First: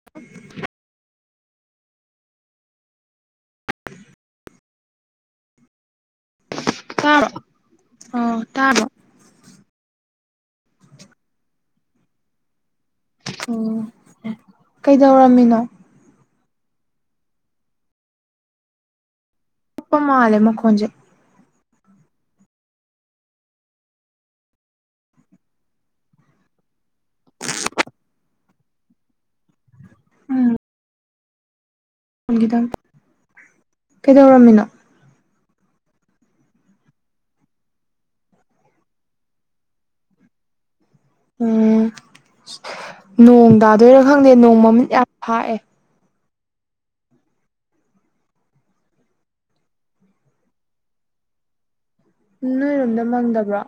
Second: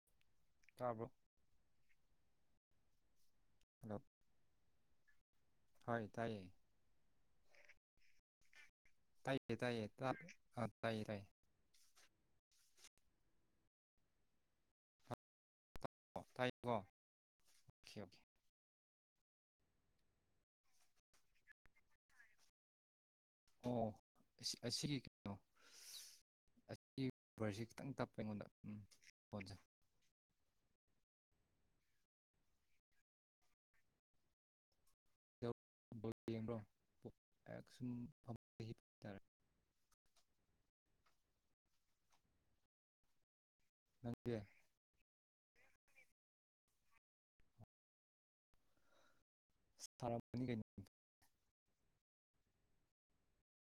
[inaudible] ꯇꯥꯕꯔꯣ ꯍꯜꯂꯣ ꯇꯥꯏꯌꯦ ꯇꯥꯏꯌꯦ ꯇꯥ ꯑ [unintelligible] ꯇꯥꯕꯔꯣ ꯇꯥꯏꯌꯦ ꯇꯥꯏꯌꯦ ꯑ ꯇꯥꯏꯌꯦ ꯇꯥꯏꯌꯦ ꯑꯣ ꯀꯩꯗꯧꯔꯝꯃꯤꯅꯣ ꯑꯣ ꯇꯥꯏꯀꯣ ꯑꯣꯀꯦ ꯑꯣꯀꯦ ꯇꯞꯄ ꯃꯥꯜꯂꯦ ꯃꯈꯣꯟꯖꯦ ꯑꯣ ꯑꯁꯤꯒꯤ ꯀꯩꯅꯣ ꯑꯁꯤꯔꯁꯤ ꯈꯤꯇꯪ ꯇꯞꯄ ꯑꯩꯉꯣꯟꯗ ꯎꯝ ꯍꯖꯩ [unintelligible] ꯎꯝ ꯐ [unintelligible] ꯈꯤꯗꯪ ꯀꯩꯗꯧꯔꯝꯃꯤꯅꯣ ꯌꯦꯡꯕ꯭ꯔꯣ ꯑꯩꯍꯥꯛ ꯁꯨꯝ ꯍꯤ ꯍꯥꯏꯇꯥꯔꯦ [unintelligible] ꯎꯝ ꯅꯣꯡ ꯇꯥꯗꯣꯏꯔꯥ ꯅꯪꯗꯤ ꯈꯪꯗꯦ ꯅꯣꯡ ꯃꯃꯤꯠ ꯌꯥꯝ ꯐꯥꯛꯑꯦ ꯁꯥ ꯀꯩꯅꯣ [unintelligible] ꯅꯣꯏꯔꯣꯝꯗ ꯃꯪꯗꯕ꯭ꯔꯣ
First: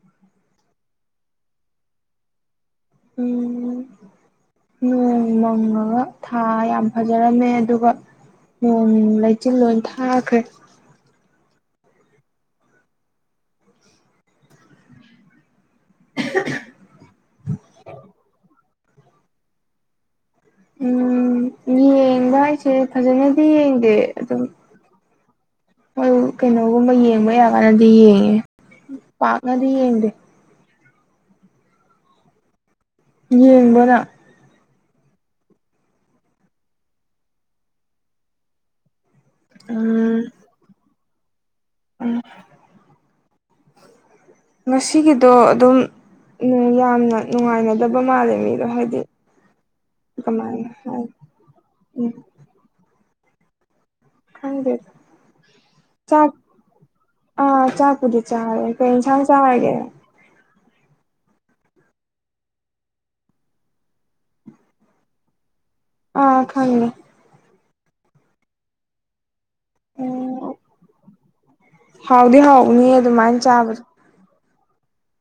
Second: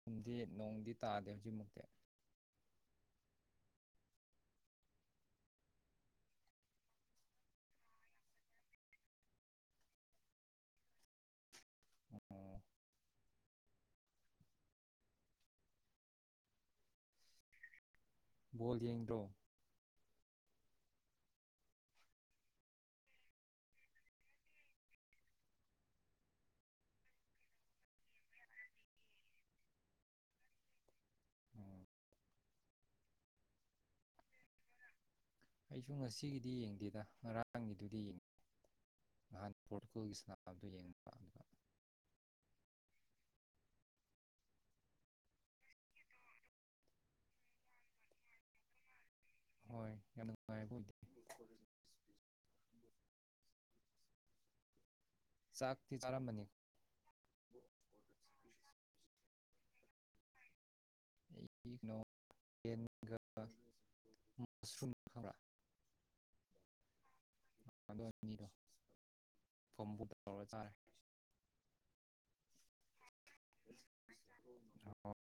ꯌꯨꯝꯗꯤ [unintelligible] ꯅꯣꯡꯗꯤ ꯇꯥꯗꯦ ꯍꯧꯖꯤꯛꯃꯛꯇꯤ ꯎꯝ ꯅꯣꯡ ꯃꯪꯉꯒ ꯊꯥ ꯌꯥꯝ ꯐꯖꯔꯝꯃꯦ ꯑꯗꯨꯒ ꯅꯣꯡ ꯂꯩꯆꯤꯟ ꯂꯣꯏ ꯊꯥꯈ꯭ꯔꯦ ꯑꯣ [unintelligible] ꯕꯣꯜ ꯌꯦꯡꯗ꯭ꯔꯣ ꯎꯝ ꯌꯦꯡꯕ ꯍꯥꯏꯁꯦ ꯐꯖꯅꯗꯤ ꯌꯦꯡꯗꯦ ꯑꯗꯨꯝ ꯍꯣꯏ ꯀꯩꯅꯣꯒꯨꯝꯕ ꯌꯦꯡꯕ ꯌꯥꯒꯅꯗꯤ ꯌꯦꯡꯉꯦ ꯄꯥꯛꯅꯗꯤ ꯌꯦꯡꯗꯦ ꯑꯣ ꯌꯦꯡꯕꯔꯣ ꯅꯪ ꯑꯩꯁꯨ ꯉꯁꯤꯒꯤꯗꯤ ꯌꯦꯡꯗꯦꯗ ꯉꯔꯥꯡꯒꯤꯗꯨꯗꯤ ꯌꯦꯡꯉꯦ ꯅꯍꯥꯟ ꯄꯣꯔꯇꯨꯀꯣꯜꯒꯤ ꯎꯝ ꯁꯅꯥꯝꯗꯨ ꯌꯦꯡꯕꯔ [unintelligible] ꯎꯝ ꯉꯁꯤꯒꯤꯗꯣ ꯑꯗꯨꯝ ꯌꯥꯝꯅ ꯅꯨꯡꯉꯥꯏꯅꯗꯕ ꯃꯥꯜꯂꯦ ꯃꯤꯗꯣ ꯍꯥꯏꯗꯤ ꯍꯣꯏ ꯌꯥꯝ ꯀꯃꯥꯏ ꯅꯨꯡꯉꯥꯏꯕ ꯑꯣꯏꯗꯦ ꯎꯝ ꯈꯪꯗꯦ ꯆꯥꯛꯇꯤ ꯆꯥꯛ ꯆꯥꯔꯝꯃꯅꯤ ꯑꯥ ꯆꯥꯛꯄꯨꯗꯤ ꯆꯥꯔꯦ ꯀꯩ ꯑꯦꯟꯁꯥꯡ ꯆꯥꯔꯒꯦ [unintelligible] ꯃꯁꯔꯨꯝ ꯈꯪ ꯑ ꯊꯪꯃꯦ ꯑꯗꯨ ꯑꯅꯤꯗꯣ ꯐꯣꯝ ꯇꯧ ꯎꯝ ꯆꯥꯔꯦ ꯍꯥꯎꯗꯤ ꯍꯥꯎꯅꯤ ꯑꯗꯨꯃꯥꯏꯅ ꯆꯥꯕꯗꯣ ꯑꯣ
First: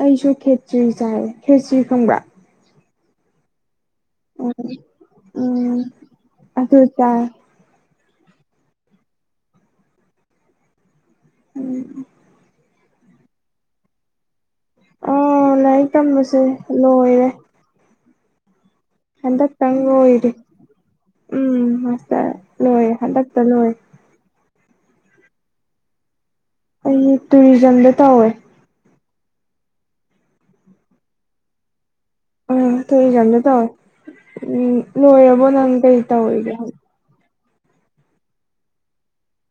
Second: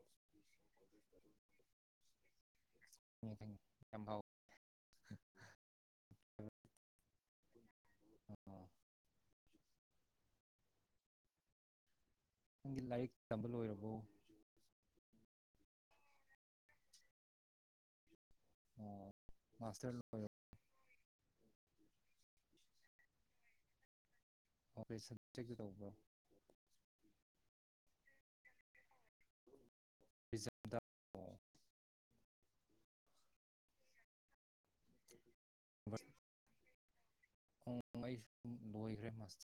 ꯑꯩꯁꯨ ꯈꯦꯇ꯭ꯔꯤ ꯆꯥꯏꯔꯦ ꯈꯦꯇ꯭ꯔꯤ ꯈꯪꯕ꯭ꯔꯥ ꯌꯥꯝꯚꯥꯎ ꯎꯝ ꯎꯝ ꯑꯗꯨ ꯆ ꯑꯣ ꯎꯝ ꯅꯪꯒꯤ ꯂꯥꯏꯔꯤꯛ ꯇꯝꯕ ꯂꯣꯏꯔꯕꯣ ꯑꯥ ꯂꯥꯏꯔꯤꯛ ꯇꯝꯕꯁꯦ ꯂꯣꯏꯔꯦ ꯑꯣ ꯍꯟꯗꯛꯇꯪ ꯃꯥꯁꯇꯔ ꯂꯣꯏꯔꯦ ꯂꯣꯏꯔꯕꯣ ꯎꯝ ꯃꯥꯁꯇꯔ ꯂꯣꯏꯔꯦ ꯍꯟꯗꯛꯇ ꯂꯣꯏꯔꯦ ꯑꯣꯀꯦ ꯁꯞꯖꯦꯛꯇ ꯇꯧꯕ꯭ꯔꯣ ꯑꯩ ꯇꯨꯔꯤꯖꯝꯗ ꯇꯧꯋꯦ ꯖꯥꯗ ꯑ ꯊꯣꯛꯣꯏꯏꯀꯥꯟꯗꯣ ꯇꯧꯦ ꯎꯝ ꯂꯣꯏꯔꯕꯣ ꯅꯪ ꯀꯔꯤ ꯇꯧꯔꯤꯒꯦ ꯑꯩ ꯁꯨꯝ ꯂꯣꯏꯈ꯭ꯔꯦꯁꯇ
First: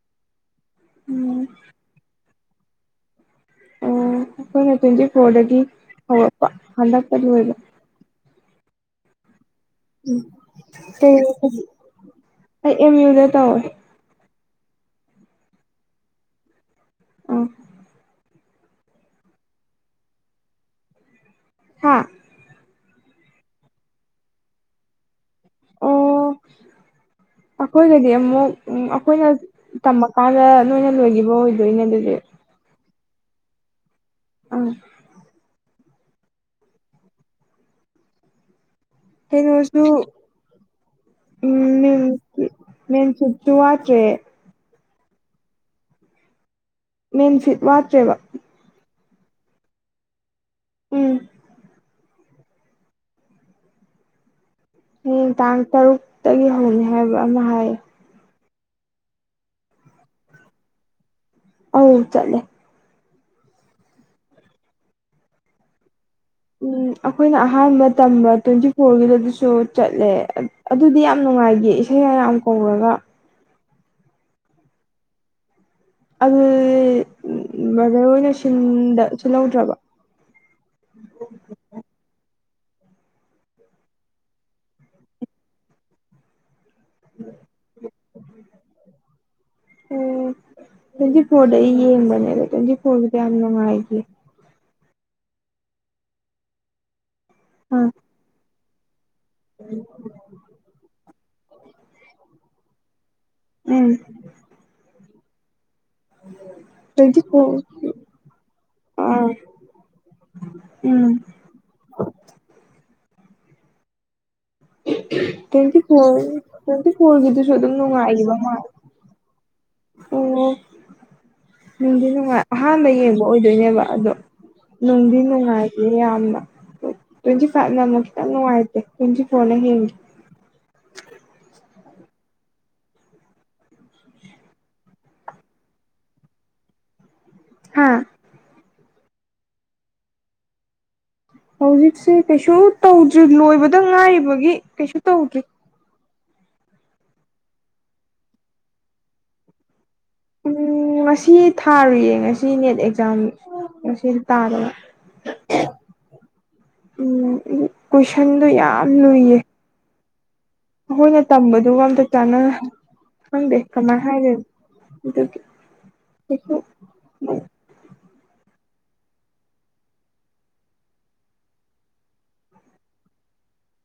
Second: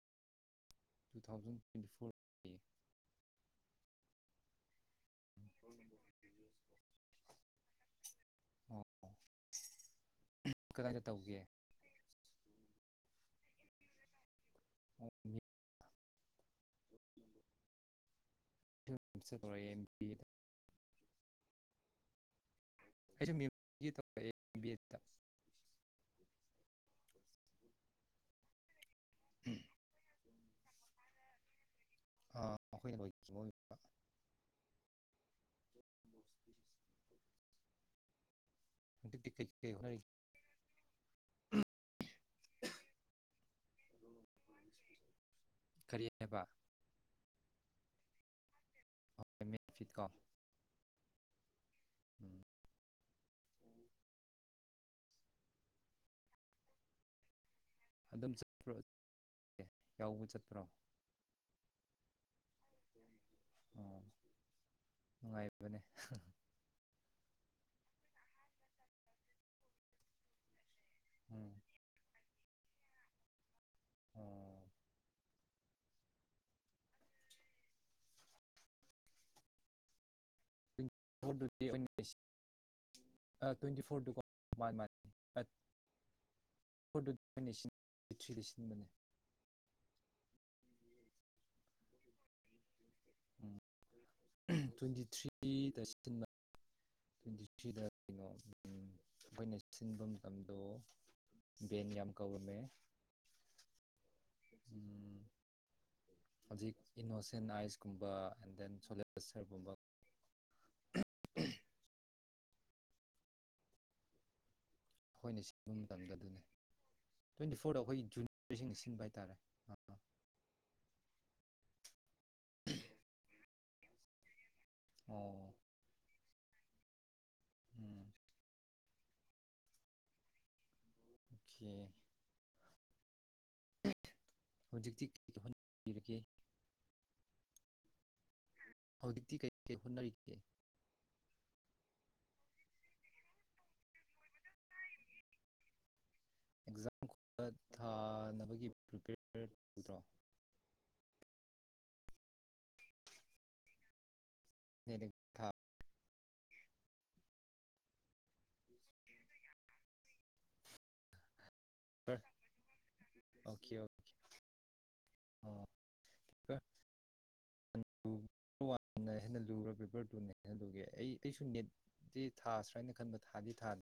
two um thousand twenty four ꯑꯣ ꯑꯩꯈꯣꯏꯅ ꯇ꯭ꯋꯦꯟꯇꯤ ꯐꯣꯔꯗꯒꯤ ꯍꯧꯔꯛꯄ ꯍꯟꯗꯛꯄ ꯂ ꯑꯣꯏꯕ ꯑꯣ ꯀꯗꯥꯏꯗ ꯎ ꯇꯧꯒꯦ ꯑꯩ ꯑꯦꯝ ꯌꯨꯗ ꯇꯑꯣꯦ ꯎ ꯑꯣ ꯑ ꯁꯗ ꯍꯥꯥ ꯑꯩꯁꯨ ꯇꯧꯔꯛꯑꯦ ꯕꯤ ꯆ ꯑꯣ ꯑꯩꯈꯣꯏꯒꯗꯤ ꯑꯃꯨꯛ ꯑꯩꯈꯣꯏꯅ ꯇꯝꯃꯀꯥꯟꯗ ꯅꯣꯏꯅ ꯂꯣꯏꯈꯤꯕ ꯑꯣꯏꯗꯣꯏꯅꯦ ꯑꯗꯨꯗꯤ ꯃꯈꯈꯣꯏꯅꯣꯏ ꯑꯝ ꯃꯁ ꯑꯩ ꯔꯣꯁꯨꯁꯨ ꯎꯝ ꯃꯦꯟ ꯁꯠꯇꯨ ꯋꯥꯠꯇ꯭ꯔꯦ ꯀꯔꯤ ꯍꯥꯏꯕ ꯃꯦꯟꯁꯤꯤꯠ ꯋꯥꯠꯇ꯭ꯔꯦꯕ ꯐꯤꯇꯀꯥ ꯎꯝ ꯎꯝ ꯍꯌꯦ ꯇꯥꯡ ꯇꯔꯨꯛꯇꯒꯤ ꯍꯧꯅꯤ ꯍꯥꯏꯕ ꯑꯃ ꯍꯥꯏ ꯑꯗꯨꯝ ꯆꯠꯇ꯭ꯔꯣ ꯌꯥꯎꯕ ꯆꯠꯇ꯭ꯔꯣ ꯑꯧ ꯆꯠꯂꯦ ꯑꯣ ꯅꯨꯡꯉꯥꯏꯕꯅꯦ ꯎꯝ ꯑꯩꯈꯣꯏꯅ ꯑꯍꯥꯟꯕ ꯇꯝꯕ ꯇ꯭ꯋꯦꯟꯇꯤ ꯐꯣꯔꯒꯤꯗ ꯑꯗꯨꯁꯨ ꯆꯠꯂꯦ ꯑꯗꯨꯗꯤ ꯌꯥꯝ ꯎꯝ ꯅꯨꯡꯉꯥꯏꯈꯤ ꯏꯁꯩ ꯃꯌꯥꯝ ꯀꯧꯔꯒ [unintelligible] [unintelligible] [unintelligible] [unintelligible] [unintelligible] ꯎꯝ [unintelligible] [unintelligible] ꯇ꯭ꯋꯦꯟꯇꯤ ꯊ꯭ꯔꯤꯗ ꯑꯥ ꯀꯩꯅꯣ ꯑꯩꯈꯣꯏꯅ ꯁꯤꯟꯐꯝ ꯃꯇꯝꯗꯣ ꯕꯦꯟ ꯌꯥꯝ ꯀꯧꯔꯝꯃꯦ ꯎꯝ ꯎꯝ ꯍꯧꯖꯤꯛ ꯇ꯭ꯋꯦꯟꯇꯤ ꯏꯅꯣꯁꯦꯟ ꯐꯣꯔ ꯑꯥꯏꯁꯀꯨꯝꯕ ꯑꯦꯟ ꯗꯦꯟ ꯑꯥ ꯁꯣꯂꯦꯔꯒꯨꯝꯕ ꯎꯝ ꯑꯩꯈꯣꯏꯅ ꯁꯤꯟꯕ ꯇ꯭ꯋꯦꯟꯇꯤ ꯃꯇꯝꯗ ꯐꯣꯔ ꯑꯗꯨꯅꯦ ꯇ꯭ꯋꯦꯟꯇꯤ ꯐꯣꯔꯒꯤꯗꯨꯁꯨ ꯇ꯭ꯋꯦꯟꯇꯤ ꯑꯗꯨꯝ ꯐꯣꯔꯗ ꯑꯩꯈꯣꯏꯒꯤ ꯅꯨꯡꯉꯥꯏꯈꯤꯕ ꯃꯥꯜꯂꯦ ꯖꯨꯅꯤꯌꯔꯁꯤꯡꯅ ꯁꯤꯟꯕ ꯍꯥꯏꯇꯥꯔꯦ ꯑꯥ ꯑꯣ ꯅꯨꯡꯗꯤ ꯅꯨꯡꯉꯥꯏ ꯑꯍꯥꯟꯕ ꯌꯦꯡꯕ ꯑꯣꯏꯗꯣꯏꯅꯦꯕ ꯑꯗꯣ ꯅꯨꯡꯗꯤ ꯑꯣ ꯅꯨꯡꯉꯥꯏꯇꯦ ꯌꯥꯝꯅ ꯇꯨꯏꯟꯇꯤꯐꯥꯏ ꯅ ꯑꯃꯨꯛ ꯎꯝ ꯈꯤꯇꯪ ꯅꯨꯉꯥꯏꯇꯦ ꯇꯨꯏꯟꯇꯤꯐꯣꯔ ꯍꯦꯟꯒꯤ ꯑꯣꯈꯦ [unintelligible] ꯍꯥꯥ ꯍꯧꯖꯤꯛꯇꯤ ꯀꯩ ꯀꯩ ꯍꯣꯠꯅꯔꯤꯒꯦ ꯍꯧꯖꯤꯛꯁꯦ ꯀꯩꯁꯨ ꯇꯧꯗ꯭ꯔꯤ ꯂꯣꯏꯕꯗ ꯉꯥꯏꯔꯤꯕꯒꯤ ꯀꯩꯁꯨ ꯇꯧꯗ꯭ꯔꯤ ꯑꯦꯛꯖꯥꯝ ꯒꯨꯝꯕ ꯊꯥꯅꯕꯒꯤ ꯄ꯭ꯔꯤꯄꯦꯌꯔ ꯇꯧꯗ꯭ꯔꯣ ꯎꯝ ꯉꯁꯤ ꯊꯥꯔꯨꯏꯌꯦ ꯉꯁꯤ ꯅꯦꯠ ꯑꯦꯛꯖꯥꯝ ꯉꯁꯤ ꯇꯥꯗꯅ [inaudible] ꯎꯝ ꯀꯣꯏꯁꯟꯗꯣ ꯌꯥꯝ ꯂꯨꯏꯌꯦ ꯑꯩꯈꯣꯏꯅ ꯇꯝꯕꯗꯨꯒ ꯑꯝꯇ ꯆꯥꯟꯅ ꯈꯪꯗꯦ ꯑꯣꯀꯦ ꯀꯃꯥꯏꯅ ꯑꯣꯀꯦ ꯍꯥꯏꯗꯣꯐꯅꯣ ꯑꯗꯨꯒꯤ [inaudible] ꯄꯦꯄꯔ ꯄꯦꯄꯔ ꯋꯥꯟꯅ ꯍꯦꯟꯅ ꯂꯨꯔꯦ ꯄꯦꯄꯔ ꯇꯨꯅ ꯍꯦꯟꯅ ꯂꯨꯒꯦ ꯑꯩ ꯑꯩꯁꯨ ꯅꯤꯠ ꯁꯤ ꯊꯥꯁ꯭ꯤꯔ ꯍꯥꯏꯅ ꯈꯟꯕ ꯊꯥꯗꯤ ꯊꯥꯗꯦ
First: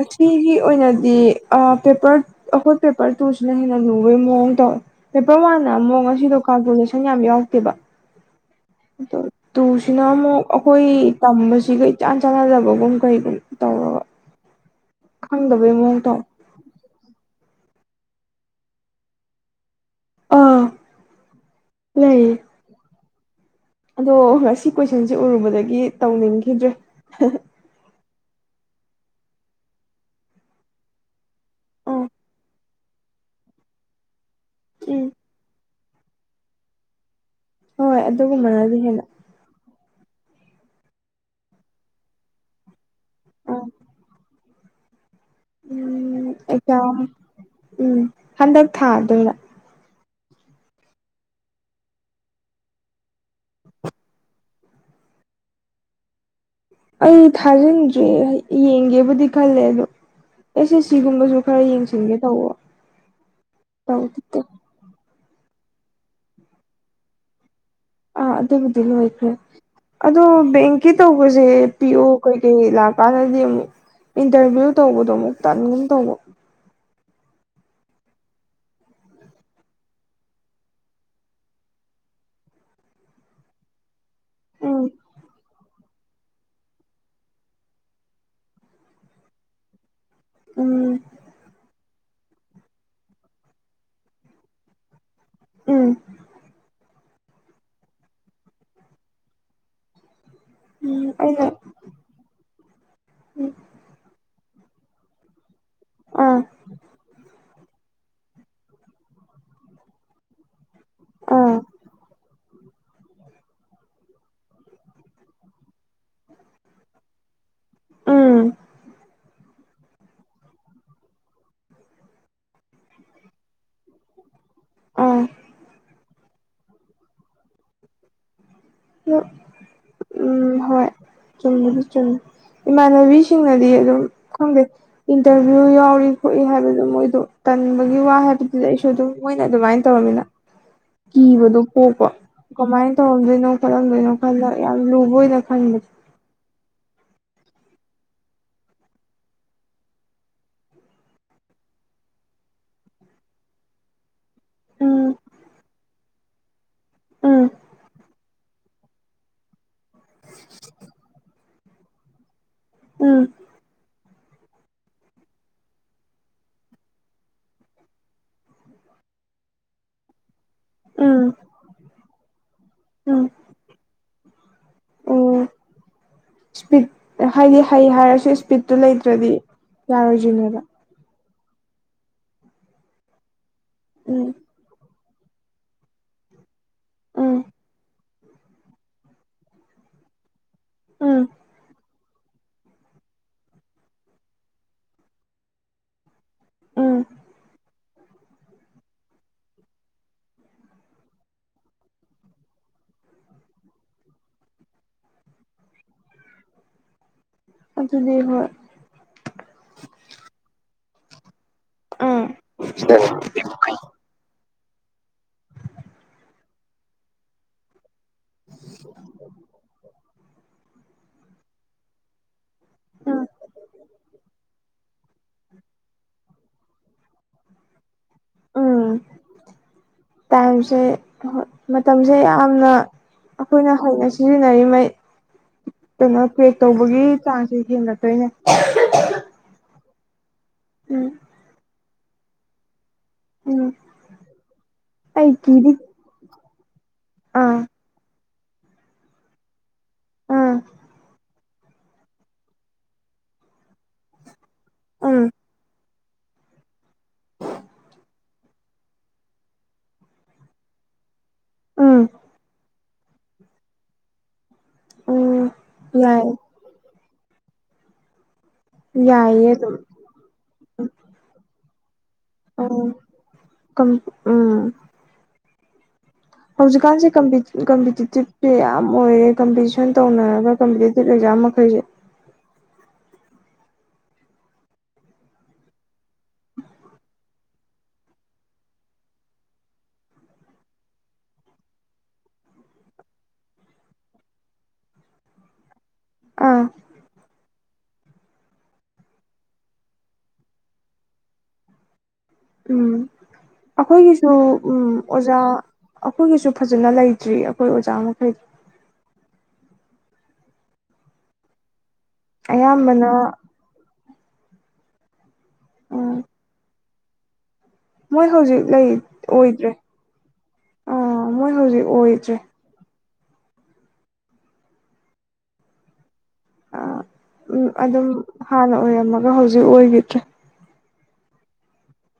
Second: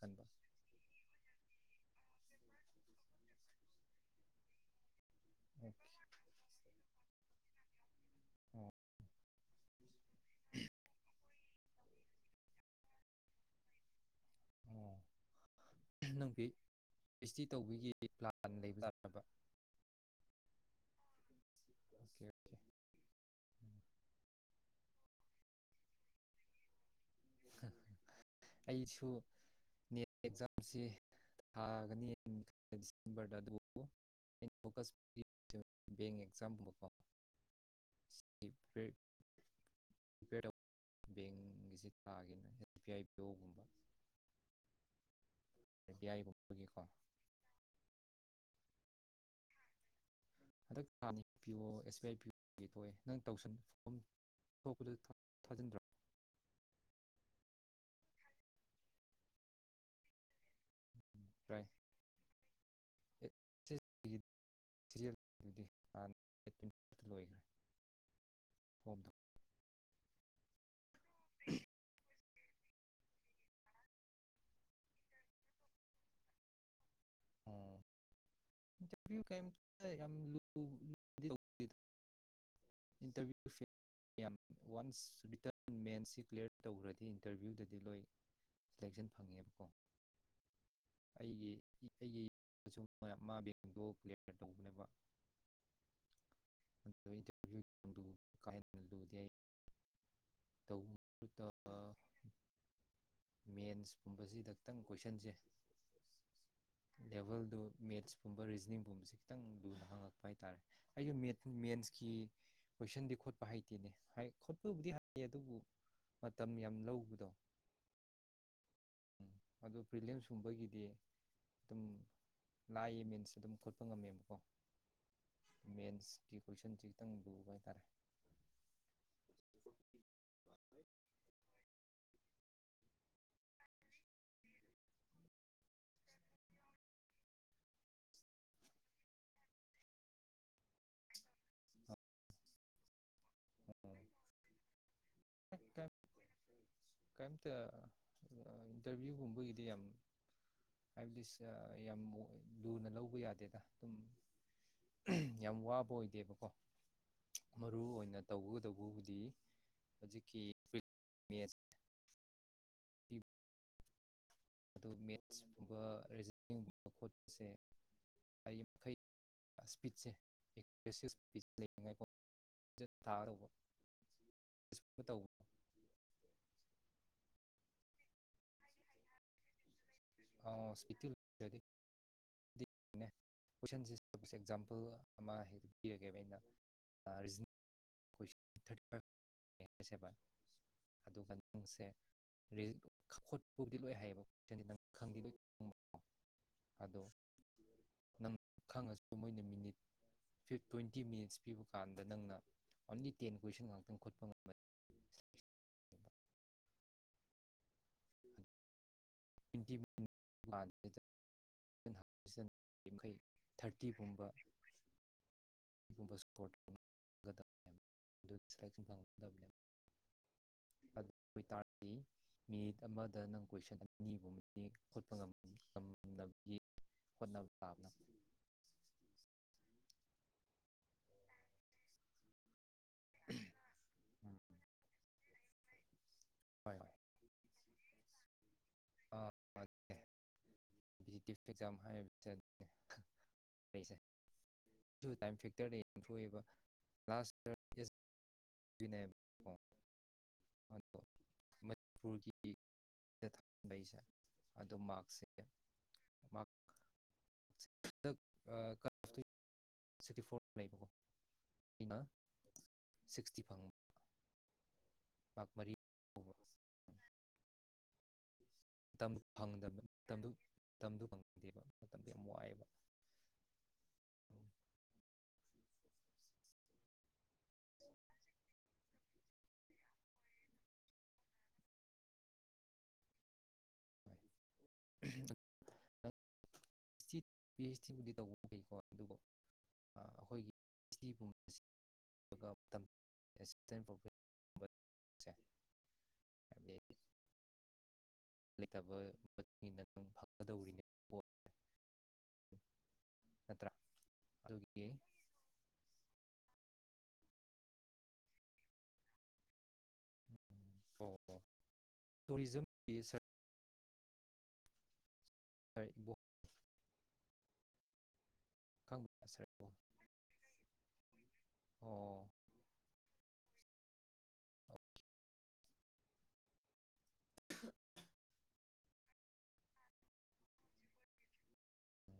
ꯈꯟꯕ ꯑꯣꯏꯅꯗꯤ ꯑꯥ ꯄꯦꯄꯔ ꯑꯩꯈꯣꯏ ꯄꯦꯄꯔ ꯇꯨꯁꯤꯅ ꯍꯦꯟꯅ ꯂꯨꯕꯩ ꯃꯑꯣꯡ ꯇꯧꯋꯦ ꯄꯦꯄꯔ ꯋꯥꯟꯅ ꯑꯃꯨꯛ ꯉꯁꯤꯗꯣ ꯀꯥꯜꯀꯨꯂꯦꯁꯟ ꯌꯥꯝ ꯌꯥꯎꯔꯛꯇꯦꯕ ꯑꯣ ꯑꯗꯣ ꯇꯨꯁꯤꯅ ꯑꯃꯨꯛ ꯑꯩꯈꯣꯏ ꯇꯝꯕꯁꯤꯒ ꯏꯆꯥꯟ ꯆꯥꯟꯅꯗꯕꯒꯨꯝ ꯀꯩꯒꯨꯝ ꯇꯧꯔꯕ ꯑꯣ ꯈꯪꯗꯕꯩ ꯃꯑꯣꯡ ꯇꯧ ꯅꯪꯒꯤ ꯄꯤ [unintelligible] ꯑꯥ ꯂꯩꯌꯦ [inaudible] ꯑꯗꯣ ꯉꯁꯤ ꯀꯣꯏꯁꯟꯁꯤ ꯎꯔꯨꯕꯗꯒꯤ ꯇꯧꯅꯤꯡꯈꯤꯗ꯭ꯔꯦ ꯑꯩꯁꯨ [unintelligible] [unintelligible] [unintelligible] ꯊꯥꯒꯤꯅꯦ ꯑꯥ ꯎꯝ ꯍꯣꯏ ꯑꯗꯨꯒꯨꯝꯕꯅꯗꯤ ꯍꯦꯟꯅ ꯑꯦꯁꯄꯤꯑꯥꯏ ꯄꯤꯑꯣ ꯑꯥ ꯒꯨꯝꯕ ꯎꯝ ꯑꯦꯖꯝ ꯎꯝ ꯍꯟꯗꯛ ꯊꯥꯗꯣꯏꯕ ꯍꯟꯗꯛ ꯊꯅꯤ ꯄꯤꯌꯣ ꯑꯦꯁꯕꯤꯑꯥꯏ ꯄꯤꯑꯣ ꯊꯣꯛꯑꯦ ꯅꯪ ꯇꯧꯁꯟ ꯑꯇꯣꯛꯄꯗ ꯊꯥꯖꯤꯟꯗ꯭ꯔꯣ ꯑꯩ ꯊꯥꯖꯤꯟꯗ꯭ꯔꯦ ꯌꯦꯡꯒꯦꯕꯨꯗꯤ ꯈꯜꯂꯦ ꯑꯗꯣ ꯑꯦꯁꯑꯦꯁꯁꯤ ꯒꯨꯝꯕꯁꯨ ꯈꯔ ꯌꯦꯡꯁꯤꯟꯒꯦ ꯇꯧꯕ [unintelligible] ꯑꯥ ꯑꯗꯨꯕꯨꯗꯤ ꯂꯣꯏꯈ꯭ꯔꯦ ꯑꯗꯣ ꯕꯦꯡꯀꯤ ꯇꯧꯕꯁꯦ ꯄꯤꯑꯣ ꯀꯩꯀꯩ ꯂꯥꯛꯀꯥꯟꯗꯗꯤ ꯑꯃꯨꯛ ꯏꯟꯇꯔꯚꯤꯌꯨ ꯇꯧꯕꯗꯣ ꯑꯃꯨꯛ ꯇꯟꯒꯨꯝ ꯇꯧꯕ ꯎꯝ ꯏꯟꯇꯔꯚꯌꯨ ꯀꯩ ꯌꯥꯝ [inaudible] [unintelligible] ꯏꯟꯇꯔꯚ꯭ꯌꯨ ꯁꯦ ꯌꯥꯝ ꯎꯝ ꯋꯥꯟꯇꯁ [unintelligible] ꯃꯦꯟꯁꯤ ꯀ꯭ꯂꯤꯌꯥꯔ ꯇꯧꯈ꯭ꯔꯗꯤ ꯏꯟꯇꯔꯚꯤꯌꯨꯗꯗꯤ ꯂꯣꯏ ꯁꯦꯂꯦꯛꯁꯟ ꯐꯪꯉꯦꯕꯀꯣ ꯎꯝ ꯑꯩꯒꯤ ꯑꯩꯒꯤ ꯃꯥ ꯕꯦꯡꯗꯣ ꯀ꯭ꯂꯤꯌꯥꯔ ꯇꯧꯕꯅꯦꯕ ꯎꯝ [unintelligible] ꯎꯝ ꯑꯩꯅ ꯎꯝ ꯃꯦꯟꯁ ꯄꯨꯝꯕꯁꯤꯗꯛꯇꯪ ꯀꯣꯏꯁꯟꯁꯦ ꯑꯥ ꯂꯦꯕꯜ ꯗꯣ ꯃꯦꯠꯁ ꯁꯨꯝꯕ ꯔꯤꯖꯅꯤꯡꯒꯨꯝꯕꯁꯦ ꯈꯤꯇꯪ ꯂꯨꯅ ꯍꯪꯉꯛꯄ ꯍꯥꯏꯇꯥꯔꯦ ꯑꯩꯒꯤ ꯑꯥ ꯃꯦꯟꯁꯀꯤ ꯀꯣꯏꯁꯟꯗꯤ ꯈꯣꯠꯄ ꯍꯩꯇꯦꯅꯦ ꯍꯩ ꯈꯣꯠꯄꯕꯨꯗꯤ ꯍꯩ ꯑꯗꯨꯕꯨ ꯃꯇꯝ ꯌꯥꯝ ꯂꯧꯕꯗꯣ ꯎꯝ ꯑꯗꯨ ꯄ꯭ꯔꯤꯂꯤꯌꯝ ꯀꯨꯝꯕꯒꯤꯗꯤ ꯑꯗꯨꯝ ꯂꯥꯏꯑꯦ ꯃꯦꯟꯁꯀꯤ ꯑꯗꯨꯝ ꯈꯣꯠꯄ ꯉꯝꯃꯦꯕꯀꯣ ꯑꯥ ꯃꯦꯟꯁꯀꯤ ꯀꯣꯏꯁꯟꯁꯤ ꯈꯤꯇꯪ ꯂꯨꯕ ꯍꯥꯏꯇꯥꯔꯦ ꯎ [unintelligible] ꯎꯝ ꯍꯣꯏ ꯆꯨꯝꯕꯨꯗꯤ ꯆꯨꯝꯃꯤ ꯏꯃꯥꯟꯅꯕꯤꯁꯤꯡꯅꯗꯤ ꯑꯗꯨꯝ ꯈꯪꯗꯦ ꯏꯟꯇꯔꯚꯤꯌꯨ ꯌꯥꯎꯔꯤ ꯈꯣꯠꯏ ꯍꯥꯏꯕꯗꯣ ꯃꯣꯏꯗꯣ ꯇꯟꯕꯒꯤ ꯋꯥ ꯍꯥꯏꯕꯗꯨꯗꯤ ꯑꯩꯁꯨ ꯑꯗꯨꯝ ꯃꯣꯏꯅ ꯑꯗꯨꯃꯥꯏꯅ ꯇꯧꯔꯃꯤꯅ ꯀꯤꯕꯗꯣ ꯄꯣꯛꯄ ꯀꯃꯥꯏꯅ ꯇꯧꯔꯝꯗꯣꯏꯅꯣ ꯈꯣꯠꯂꯝꯗꯣꯏꯅꯣ ꯈꯜꯂ ꯌꯥꯝ ꯂꯨꯕ ꯑꯣꯏꯔꯝ ꯀꯩꯝꯇ ꯏꯟꯇꯔꯚꯤꯌꯨꯒꯨꯝꯕꯒꯤꯗꯤ ꯌꯥꯝ ꯍꯥꯏꯕꯗꯤ ꯌꯥꯝ ꯂꯨꯅ ꯂꯧꯕ ꯌꯥꯗꯦꯗ ꯑꯗꯨꯝ ꯎꯝ ꯌꯥꯝ ꯋꯥꯕ ꯑꯣꯏꯗꯦꯕꯀꯣ ꯎꯝ ꯃꯔꯨ ꯑꯣꯏꯅ ꯇꯧꯕ ꯀꯨꯗꯧꯕꯕꯨꯗꯤ ꯍꯧꯖꯤꯛꯀꯤ [inaudible] ꯃꯦꯠꯁ ꯄꯤꯕ ꯎꯝ ꯑꯗꯨ ꯃꯦꯠꯁꯀꯨꯝꯕ ꯔꯤꯖꯅꯤꯡꯒꯨꯝꯕ ꯈꯣꯠꯄꯁꯦ ꯑꯩꯌꯤ ꯃꯈꯩ ꯏꯁꯄꯤꯠꯁꯦ ꯎꯝ ꯎꯝ [unintelligible] [unintelligible] ꯇꯧꯕ ꯑꯣ ꯏꯁꯄꯤꯠ ꯍꯥꯏꯗꯤ ꯍꯩ ꯍꯥꯏꯔꯁꯨ ꯏꯁꯄꯤꯠꯇꯨ ꯂꯩꯇ꯭ꯔꯗꯤ ꯌꯥꯔꯣꯏꯗꯣꯏꯅꯦꯕ [unintelligible] ꯀꯣꯏꯁꯟꯖꯦ ꯎꯝ ꯑꯦꯛꯖꯥꯝꯄꯜ ꯑꯃ ꯍꯦꯛꯇ ꯄꯤꯔꯒꯦꯕ ꯑꯩꯅ ꯑ ꯎꯝ ꯔꯤꯖꯅꯤꯡ ꯀꯣꯏꯁꯟ ꯊꯥꯔꯇꯤ ꯍꯥꯏꯁꯦꯕ ꯎꯝ ꯑꯗꯨꯒ ꯅꯪꯁꯦ [unintelligible] ꯈꯣꯠꯄꯕꯨꯗꯤ ꯂꯣꯏ ꯍꯩꯌꯦꯕ ꯀꯣꯏꯁꯗꯤ ꯅꯪ ꯈꯪꯗꯤ ꯂꯣꯏ ꯈꯪꯕ ꯎꯝ ꯑꯗꯣ ꯅꯪ ꯈꯪꯉꯁꯨ ꯃꯣꯏꯅ ꯃꯤꯅꯤꯠꯤ ꯇ꯭ꯋꯦꯟꯇꯤ ꯃꯤꯅꯤꯠꯁ ꯄꯤꯕ ꯀꯥꯟꯗ ꯅꯪꯅ ꯑꯣꯟꯂꯤ ꯇꯦꯟ ꯀꯣꯏꯁꯟ ꯉꯥꯛꯇꯪ ꯈꯠꯄ ꯉꯝꯃꯅꯤ ꯑꯗꯨꯅꯦ ꯍꯣꯏ ꯇ꯭ꯋꯦꯟꯇꯤ ꯃꯤꯅꯤꯠ [unintelligible] ꯎꯝ [unintelligible] ꯌꯥꯡꯈꯩ ꯊꯥꯔꯇꯤꯒꯨꯝꯕ [unintelligible] [inaudible] [inaudible] ꯑꯗꯨ ꯑꯣꯏꯇꯥꯔꯗꯤ ꯃꯤꯅꯤꯠ ꯑꯃꯗ ꯎꯝ ꯅꯪ ꯀꯣꯏꯁꯟ ꯑꯅꯤꯒꯨꯝꯕꯗꯤ ꯈꯣꯠꯄ ꯉꯝꯅꯕꯒꯤ ꯍꯣꯠꯅꯕ ꯇꯥꯕꯅꯦ ꯎꯝ ꯇꯥꯏꯝꯁꯦ ꯍꫭꯏ ꯃꯇꯝꯁꯦ ꯌꯥꯝꯅ ꯑꯩꯈꯣꯏꯅ ꯍꫭꯠꯅ ꯎꯝ ꯁꯤꯖꯤꯟꯅꯔꯤ ꯃꯩ ꯀꯩꯅꯣ ꯄꯦꯛ ꯍꯣꯏ ꯇꯧꯕꯒꯤ ꯆꯥꯡꯁꯤ ꯍꯦꯟꯒꯛꯇꯣꯏꯅꯦ ꯍꯣꯏ ꯎꯝ [unintelligible] ꯑꯦꯛꯖꯥꯝ ꯍꯥꯏꯕꯖꯦ ꯑꯗꯨꯅꯦ ꯎꯝ [unintelligible] ꯁꯦ ꯇꯨ ꯑꯩ ꯇꯥꯏꯝ ꯀꯤꯗꯤ ꯐꯦꯛꯇꯔꯗ ꯌꯦꯟꯊ꯭ꯔꯣꯛꯏꯕ ꯑꯥ [unintelligible] ꯑꯥ ꯄꯨꯔꯒꯤꯗ ꯊꯝꯃꯥꯛꯏꯁꯦ ꯑꯗꯨ ꯎꯝ ꯃꯥꯛꯁꯦ [unintelligible] ꯑꯩꯅ ꯎꯝ ꯁꯤꯛꯁꯇꯤ ꯐꯪꯕ ꯃꯥꯛ ꯎꯝ ꯃꯔꯤ ꯐꯪꯕ ꯌꯥꯏ ꯃꯇꯝ ꯌꯥꯏꯌꯦ ꯑꯗꯨꯝ ꯐꯪꯗꯕꯅꯦ ꯃꯇꯝꯗꯨ ꯃꯇꯝꯗꯨ ꯐꯪ ꯗꯦꯕ ꯃꯇꯝꯗꯣ ꯌꯥꯝ ꯋꯥꯏꯑꯦꯕ ꯎꯝ ꯎꯝ ꯍꯧꯖꯤꯛꯀꯥꯟꯁꯦ ꯀꯝꯄꯤꯇꯤꯞ ꯀꯝꯄꯤꯇꯤꯇꯤꯞꯇꯤ ꯌꯥꯝ ꯑꯣꯏꯌꯦ ꯀꯝꯄꯤꯇꯤꯁꯟ ꯇꯧꯅꯔꯒ ꯀꯝꯄꯤꯇꯤꯇꯤꯞ ꯑꯦꯛꯖꯥꯝ ꯃꯈꯩꯁꯦ [unintelligible] ꯁꯤ ꯄꯤ ꯑꯩꯆ ꯗꯤꯕꯨꯗꯤ ꯇꯧꯕ ꯐꯩꯀꯣ ꯑꯗꯨꯕꯨ ꯑ ꯑꯩꯈꯣꯏꯒꯤ [unintelligible] ꯒꯨꯝꯕꯁꯤ ꯑꯗꯨꯒ ꯑꯝꯇꯪ ꯑꯦꯁꯤꯁꯇꯦꯟ ꯄ꯭ꯔꯣꯐꯦ [unintelligible] ꯑꯥ ꯂꯩꯇꯕꯩ ꯃꯇꯨꯡ ꯏꯟꯅ ꯑꯗꯨꯝ ꯐꯪꯒꯗꯧꯔꯤꯅꯦꯕꯀꯣ ꯎꯝ ꯅꯠꯇ꯭ꯔꯥ ꯑꯩꯈꯣꯏꯒꯤꯁꯨ ꯎꯝ ꯑꯗꯨꯒꯤ ꯑꯣꯖꯥ__ ꯑꯣꯖꯥ ꯑꯩꯈꯣꯏꯒꯤꯁꯨ ꯐꯖꯅ ꯂꯩꯇ꯭ꯔꯤ ꯑꯩꯈꯣꯏ ꯑꯣꯖꯥ ꯃꯈꯩꯗꯣ [unintelligible] ꯇꯨꯔꯤꯖꯝꯒꯤ ꯑꯌꯥꯝꯕꯅ [unintelligible] ꯎꯝ ꯃꯣꯏ ꯍꯧꯖꯤꯛ ꯂꯩ ꯈꯪꯕ꯭ꯔꯥ ꯁꯔ ꯑꯣꯏꯗ꯭ꯔꯦ ꯏꯕꯣꯛ ꯑꯥ ꯃꯣꯏ ꯍꯧꯖꯤꯛ ꯑꯣ ꯑꯣꯏꯗ꯭ꯔꯦ ꯑꯥ ꯑꯗꯨꯝ ꯍꯥꯟꯅ ꯑꯣꯏꯔꯝꯃꯒ ꯍꯧꯖꯤꯛ ꯑꯣꯏꯒꯤꯗ꯭ꯔꯦ ꯎꯝ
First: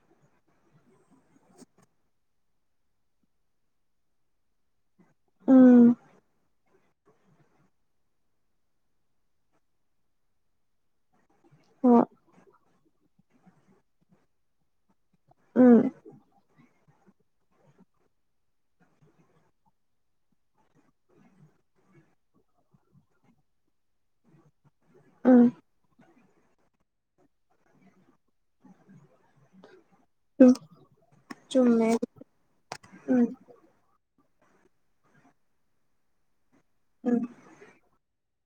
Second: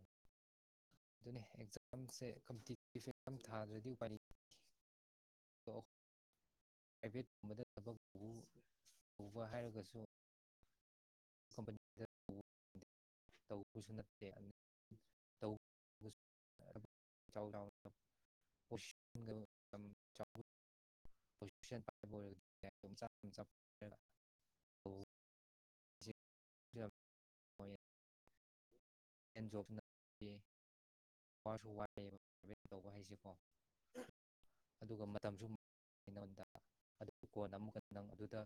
ꯑꯗꯨꯅꯦ ꯑꯦꯛꯖꯥꯝꯁꯦ ꯀꯝꯄꯤꯇꯤ [unintelligible] ꯊꯥꯗ꯭ꯔꯗꯤ ꯎꯄꯥꯏ ꯂꯩ__ ꯑꯣꯑꯣ ꯎꯝ ꯄ꯭ꯔꯥꯏꯚꯦꯠꯀꯨꯝꯕꯗ ꯊꯕꯛ ꯇꯧ ꯇꯧꯕ ꯍꯥꯏꯔꯒꯁꯨ ꯍꯣꯏ ꯀꯝꯄꯅꯤꯗ [unintelligible] ꯇꯧꯕꯁꯨ ꯅꯠꯇꯦ ꯎꯝ ꯑꯗꯨꯅꯦ [unintelligible] [unintelligible] [unintelligible] [unintelligible] ꯇꯧꯕꯁꯦ ꯎꯝ [unintelligible] ꯑꯦꯟꯖꯣꯕꯅ ꯄꯤꯌꯦ [unintelligible] ꯋꯥꯁꯨ ꯆꯨꯝꯃꯦ ꯋꯥꯏꯑꯦꯕ [unintelligible] ꯇꯧꯕ ꯎꯝ ꯍꯥꯏꯁꯦꯀꯣ [unintelligible] ꯑꯗꯨꯒ ꯃꯇꯝꯁꯨ ꯑꯃꯨꯛ ꯀꯩꯅꯣꯅꯤꯗꯥ ꯎꯝ ꯑꯗꯨꯒ ꯀꯣꯟꯅ ꯑꯃꯨꯛꯀ ꯅꯪ ꯑꯗꯨꯗ